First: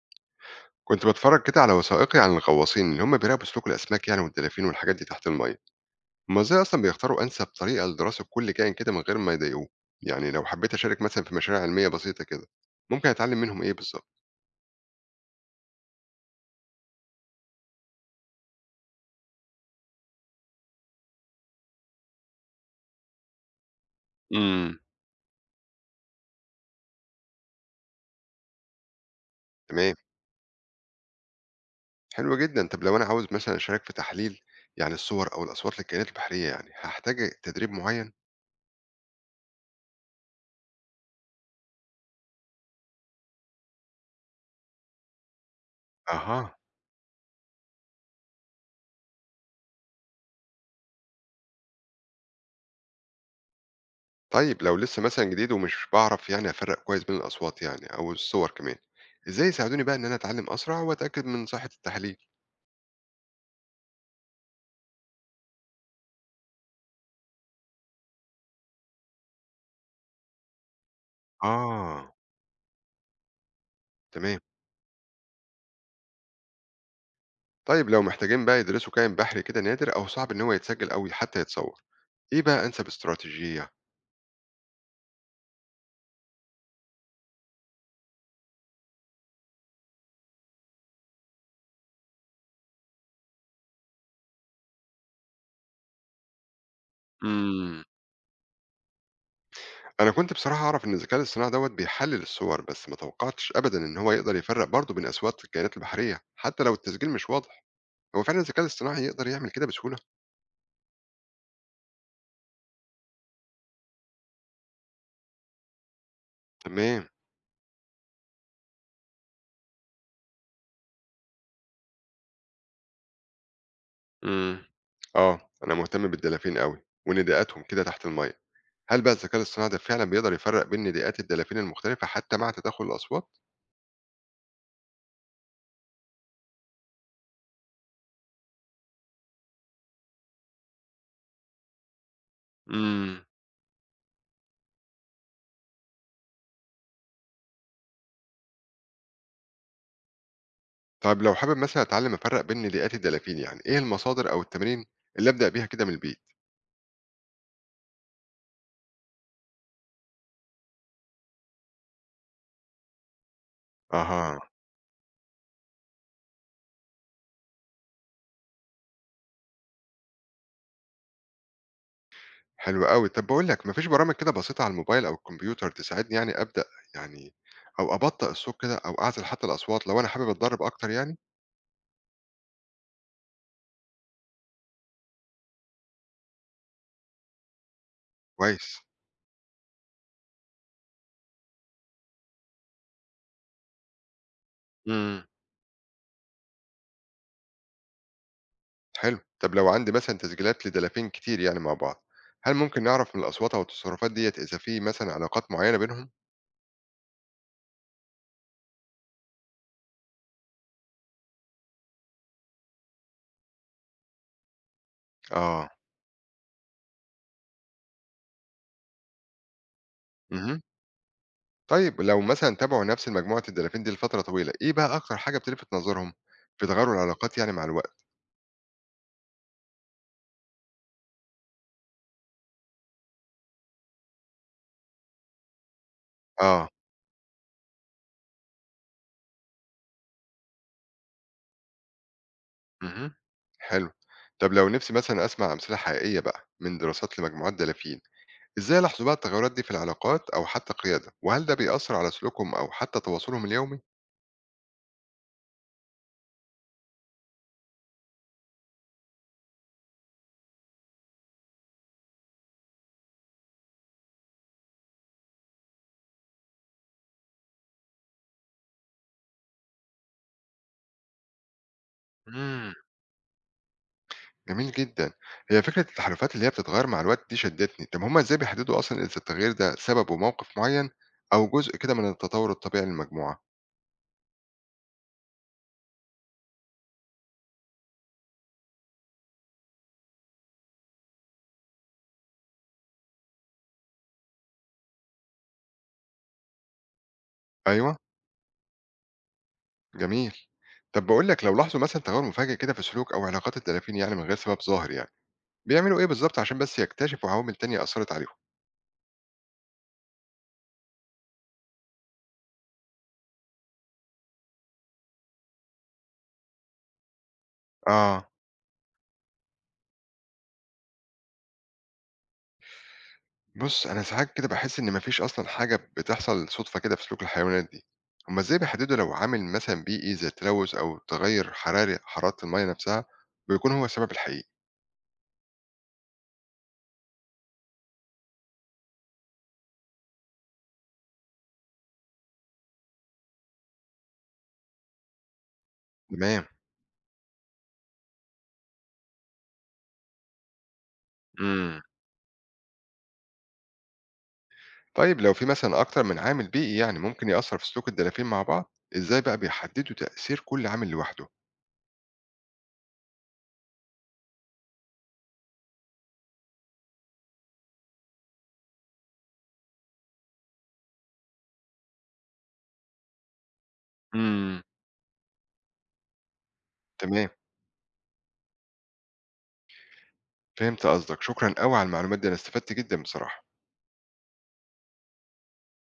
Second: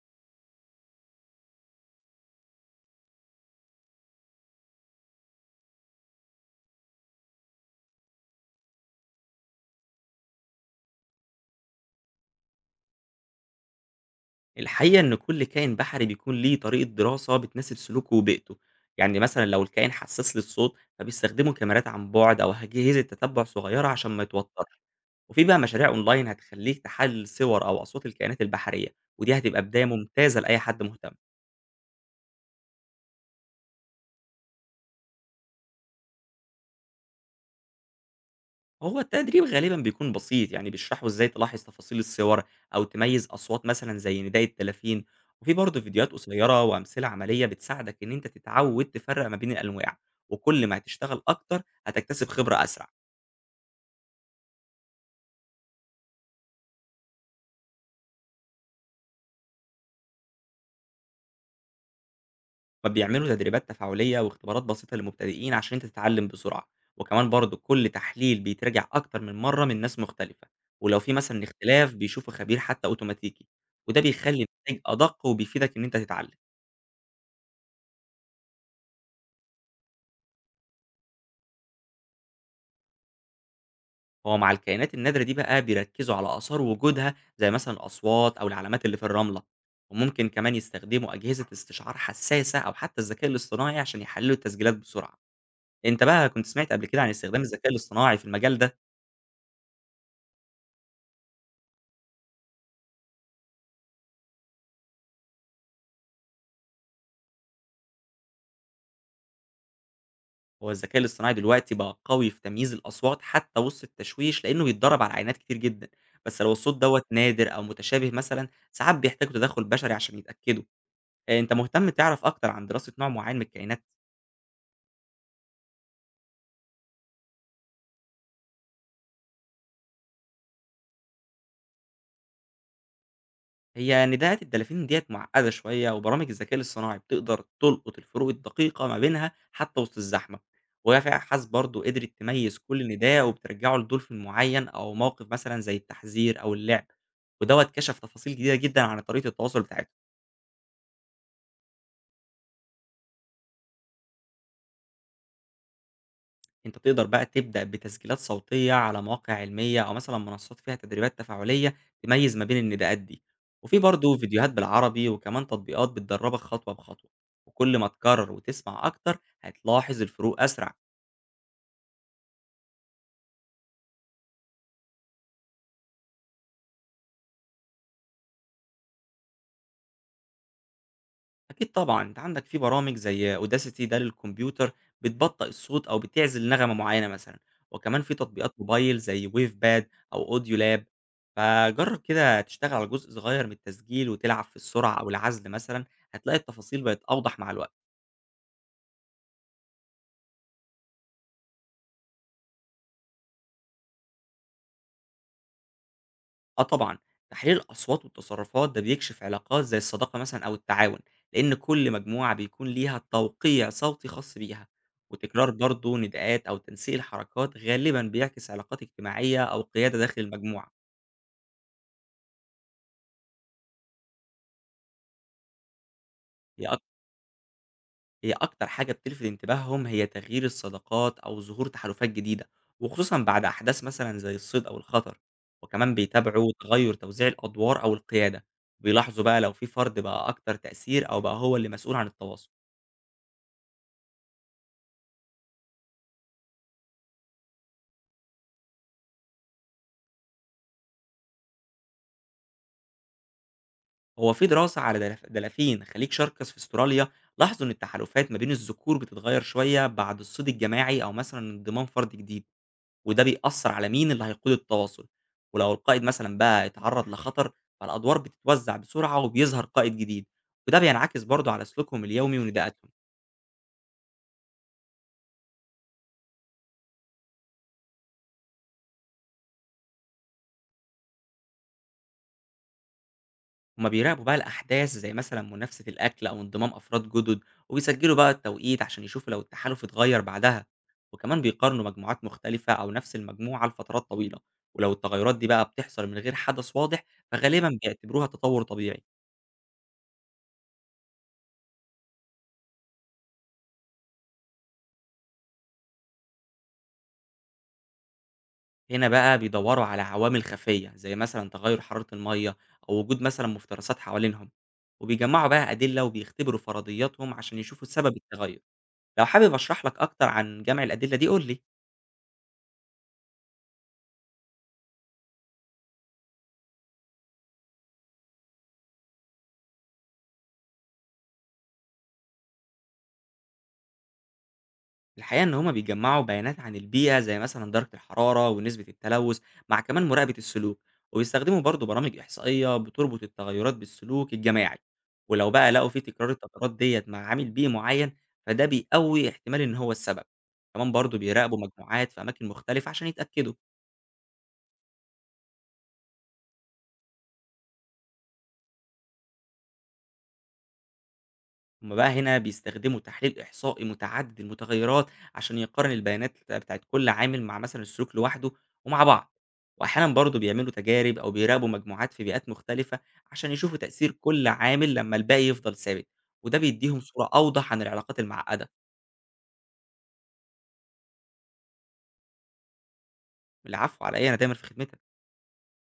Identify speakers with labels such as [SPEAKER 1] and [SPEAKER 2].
[SPEAKER 1] كنت باتفرج كده على وثائقي عن الغواصين اللي هم بيراقبوا سلوك الاسماك يعني والدلافين والحاجات دي تحت الميه. هم ازاي اصلا بيختاروا انسب طريقه لدراسه كل كائن كده من غير ما يضايقوه؟ يعني لو حبيت اشارك مثلا في مشاريع علميه بسيطه كده، ممكن اتعلم منهم ايه بالظبط؟
[SPEAKER 2] الحقيقة إن كل كائن بحري بيكون ليه طريقة دراسة بتناسب سلوكه وبيئته، يعني مثلًا لو الكائن حساس للصوت فبيستخدموا كاميرات عن بعد أو أجهزة تتبع صغيرة عشان ما يتوترش،
[SPEAKER 1] امم.
[SPEAKER 2] وفي بقى مشاريع أونلاين هتخليك تحلل صور أو أصوات الكائنات البحرية، ودي هتبقى بداية
[SPEAKER 1] تمام،
[SPEAKER 2] ممتازة لأي حد مهتم.
[SPEAKER 1] حلو جدا. طب لو انا عاوز مثلا اشارك في تحليل يعني الصور او الاصوات للكائنات البحريه، يعني هحتاج تدريب معين؟
[SPEAKER 2] هو التدريب غالبًا بيكون بسيط، يعني بيشرحوا إزاي تلاحظ تفاصيل الصور، أو تميّز أصوات مثلًا زي نداء الدلافين، وفي برضه فيديوهات
[SPEAKER 1] اها.
[SPEAKER 2] قصيرة وأمثلة عملية بتساعدك إن أنت تتعود تفرّق ما بين الأنواع، وكل ما هتشتغل أكتر هتكتسب خبرة أسرع،
[SPEAKER 1] طيب لو لسه مثلا جديد ومش بعرف يعني افرق كويس بين الاصوات يعني او الصور كمان، ازاي يساعدوني بقى ان انا اتعلم اسرع واتاكد من صحه التحليل؟
[SPEAKER 2] فبيعملوا تدريبات تفاعلية واختبارات بسيطة للمبتدئين عشان أنت تتعلم بسرعة، وكمان برضه كل تحليل بيتراجع أكتر من مرّة من ناس مختلفة، ولو في مثلًا اختلاف
[SPEAKER 1] آه،
[SPEAKER 2] بيشوفوا خبير حتى أوتوماتيكي، وده بيخلّي
[SPEAKER 1] تمام.
[SPEAKER 2] النتايج أدق وبيفيدك إن أنت تتعلم.
[SPEAKER 1] طيب لو محتاجين بقى يدرسوا كائن بحري كده نادر أو صعب إن هو يتسجل أو حتى يتصور، إيه بقى أنسب استراتيجية؟
[SPEAKER 2] هو مع الكائنات النادرة دي بقى بيركزوا على آثار وجودها زي مثلا الأصوات أو العلامات اللي في الرملة، وممكن كمان يستخدموا أجهزة استشعار حساسة أو حتى الذكاء الاصطناعي عشان يحللوا التسجيلات بسرعة. أنت بقى كنت سمعت قبل كده عن استخدام الذكاء
[SPEAKER 1] امم.
[SPEAKER 2] الاصطناعي في المجال ده؟
[SPEAKER 1] أنا كنت بصراحة أعرف إن الذكاء الاصطناعي دوت بيحلل الصور، بس ما توقعتش أبدا إن هو يقدر يفرق برضه بين أصوات الكائنات البحرية حتى لو التسجيل مش واضح. هو فعلا الذكاء الاصطناعي يقدر يعمل كده بسهولة؟
[SPEAKER 2] هو الذكاء الاصطناعي دلوقتي بقى قوي في تمييز الأصوات حتى وسط التشويش لأنه بيتدرب على عينات كتير جدا، بس لو الصوت دوت
[SPEAKER 1] تمام.
[SPEAKER 2] نادر أو متشابه مثلا ساعات بيحتاجوا تدخل بشري عشان يتأكدوا. آه، أنت مهتم تعرف أكتر عن دراسة نوع معين من الكائنات؟
[SPEAKER 1] امم. آه، أنا مهتم بالدلافين أوي ونداءاتهم كده تحت المية. هل بقى الذكاء الاصطناعي ده فعلا بيقدر يفرق بين نداءات الدلافين المختلفة حتى مع تداخل الأصوات؟
[SPEAKER 2] هي نداءة الدلافين ديّة معقدة شوية، وبرامج الذكاء الاصطناعي بتقدر تلقط الفروق الدقيقة ما بينها حتى وسط الزحمة، وهي في أبحاث برضه قدرت تميّز كل نداء
[SPEAKER 1] امم.
[SPEAKER 2] وبترجعه لدولفين معين أو موقف مثلًا زي التحذير أو اللعب، ودوّة كشف تفاصيل جديدة جدًا عن طريقة التواصل بتاعتهم.
[SPEAKER 1] طيب لو حابب مثلًا أتعلم أفرّق بين ناديات الدلافين، يعني إيه المصادر أو التمارين اللي أبدأ بيها كده من البيت؟
[SPEAKER 2] أنت تقدر بقى تبدأ بتسجيلات صوتية على مواقع علمية أو مثلًا منصات فيها تدريبات تفاعلية تميّز ما بين النداءات دي، وفي برضه
[SPEAKER 1] أها،
[SPEAKER 2] فيديوهات بالعربي وكمان تطبيقات بتدربك خطوة بخطوة، وكل ما تكرر وتسمع أكتر هتلاحظ الفروق أسرع.
[SPEAKER 1] حلو أوي. طب باقول لك، ما فيش برامج كده بسيطة على الموبايل أو الكمبيوتر تساعدني يعني أبدأ يعني، أو أبطّئ الصوت كده أو أعزل حتى الأصوات لو أنا حابب أتدرّب أكتر يعني؟
[SPEAKER 2] أكيد طبعًا، أنت عندك في برامج زي audacity ده للكمبيوتر بتبطّئ الصوت أو بتعزل نغمة معيّنة مثلًا، وكمان في تطبيقات
[SPEAKER 1] كويس.
[SPEAKER 2] موبايل زي wavepad أو audio lab، فجرّب كده تشتغل على جزء صغير من التسجيل وتلعب في السرعة أو
[SPEAKER 1] إمم،
[SPEAKER 2] العزل مثلًا، هتلاقي التفاصيل بقت أوضح مع الوقت.
[SPEAKER 1] حلو. طب لو عندي مثلًا تسجيلات لدلافين كتير يعني مع بعض، هل ممكن نعرف من الأصوات أو التصرفات ديّة إذا في مثلًا علاقات معيّنة بينهم؟
[SPEAKER 2] آه طبعًا، تحليل الأصوات والتصرفات ده بيكشف علاقات زي الصداقة مثلًا أو التعاون، لإن كل مجموعة بيكون ليها توقيع صوتي خاص بيها، وتكرار
[SPEAKER 1] آه.
[SPEAKER 2] برضه نداءات أو تنسيق الحركات غالبًا بيعكس علاقات اجتماعية أو قيادة داخل
[SPEAKER 1] اهم.
[SPEAKER 2] المجموعة.
[SPEAKER 1] طيب لو مثلًا تابعوا نفس المجموعة الدلافين دي لفترة طويلة، إيه بقى أكتر حاجة بتلفت نظرهم
[SPEAKER 2] هي
[SPEAKER 1] في
[SPEAKER 2] أك
[SPEAKER 1] تغيُّر العلاقات يعني مع الوقت؟
[SPEAKER 2] هي أكتر حاجة بتلفت انتباههم هي تغيير الصداقات أو ظهور تحالفات جديدة، وخصوصًا بعد أحداث مثلًا زي الصيد أو الخطر، وكمان بيتابعوا
[SPEAKER 1] آه،
[SPEAKER 2] تغير توزيع الأدوار أو القيادة، بيلاحظوا بقى لو في فرد بقى أكتر تأثير أو بقى هو اللي مسؤول عن التواصل.
[SPEAKER 1] اهم، حلو. طب لو نفسي مثلًا أسمع أمثلة حقيقية بقى من دراسات لمجموعات دلافين، إزاي لاحظوا بقى التغيُّرات دي في العلاقات أو حتى القيادة؟ وهل ده بيأثّر على سلوكهم أو حتى تواصلهم اليومي؟
[SPEAKER 2] هو في دراسة على دلافين خليج شركس في استراليا، لاحظوا إن التحالفات ما بين الذكور بتتغير شوية بعد الصيد الجماعي أو مثلا انضمام فرد جديد، وده بيأثر على مين اللي هيقود التواصل، ولو القائد مثلا بقى اتعرض لخطر فالأدوار بتتوزع بسرعة وبيظهر قائد جديد، وده بينعكس برضه على سلوكهم اليومي
[SPEAKER 1] إمم،
[SPEAKER 2] ونداءاتهم.
[SPEAKER 1] جميل جدًا. هي فكرة التحالفات اللي هي بتتغيّر مع الوقت دي شدّتني. طب هم إزاي بيحددوا أصلًا إذا التغيير ده سببه موقف معيّن أو جزء كده من التطوُّر الطبيعي للمجموعة؟
[SPEAKER 2] هُم بيراقبوا بقى الأحداث زي مثلًا منافسة الأكل أو انضمام أفراد جدد، وبيسجلوا بقى التوقيت عشان يشوفوا لو التحالف اتغيّر بعدها، وكمان بيقارنوا مجموعات مختلفة أو نفس المجموعة لفترات طويلة، ولو التغيرات دي بقى بتحصل من غير حدث واضح فغالبًا
[SPEAKER 1] أيوه،
[SPEAKER 2] بيعتبروها تطور طبيعي.
[SPEAKER 1] جميل. طب باقول لك، لو لاحظوا مثلًا تغيُّر مفاجئ كده في سلوك أو علاقات الدلافين يعني من غير سبب ظاهر يعني، بيعملوا إيه بالضبط عشان بس يكتشفوا عوامل تانية أثّرت عليهم؟
[SPEAKER 2] هنا بقى بيدوروا على عوامل خفية زي مثلًا تغير حرارة المَيّة أو وجود مثلًا مفترسات حوالينهم، وبيجمعوا بقى أدلة وبيختبروا فرضياتهم عشان يشوفوا سبب
[SPEAKER 1] آه.
[SPEAKER 2] التغير، لو حابب أشرح لك أكتر عن جمع الأدلة دي قُل لي.
[SPEAKER 1] بُص، أنا ساعات كده باحس إن ما فيش أصلًا حاجة بتحصل صُدفة كده في سلوك الحيوانات دي. هُم إزاي بيحددوا لو عامل مثلًا بيئي زي التلوث أو تغيُّر حراري حرارة المَيّة نفسها بيكون هو السبب الحقيقي؟
[SPEAKER 2] الحقيقة إن هما بيجمعوا بيانات عن البيئة زي مثلًا درجة الحرارة ونسبة التلوث، مع كمان مراقبة السلوك، وبيستخدموا برضه برامج إحصائية بتربط التغيرات بالسلوك الجماعي، ولو بقى لقوا في تكرار
[SPEAKER 1] تمام.
[SPEAKER 2] التغيرات ديّة مع عامل بيئي معين، فده بيقوي احتمال إن هو السبب، كمان برضه بيراقبوا
[SPEAKER 1] إمم.
[SPEAKER 2] مجموعات في أماكن مختلفة عشان يتأكدوا.
[SPEAKER 1] طيب لو في مثلًا أكتر من عامل بيئي يعني ممكن يأثّر في سلوك الدلافين مع بعض، إزاي بقى بيحددوا تأثير كل عامل لوحده؟
[SPEAKER 2] هم بقى هنا بيستخدموا تحليل إحصائي متعدد المتغيرات عشان يقارن البيانات بتاعة كل عامل مع مثلا السلوك لوحده ومع بعض، وأحيانا برضه بيعملوا تجارب أو بيراقبوا مجموعات في بيئات مختلفة عشان يشوفوا تأثير كل
[SPEAKER 1] إمم،
[SPEAKER 2] عامل لما الباقي يفضل ثابت، وده بيديهم صورة
[SPEAKER 1] تمام.
[SPEAKER 2] أوضح عن العلاقات المعقدة.
[SPEAKER 1] فهمت قصدك، شكرًا أوي على المعلومات دي، أنا استفدت جدًا بصراحة.
[SPEAKER 2] العفو على إيه، أنا دايما في خدمتك.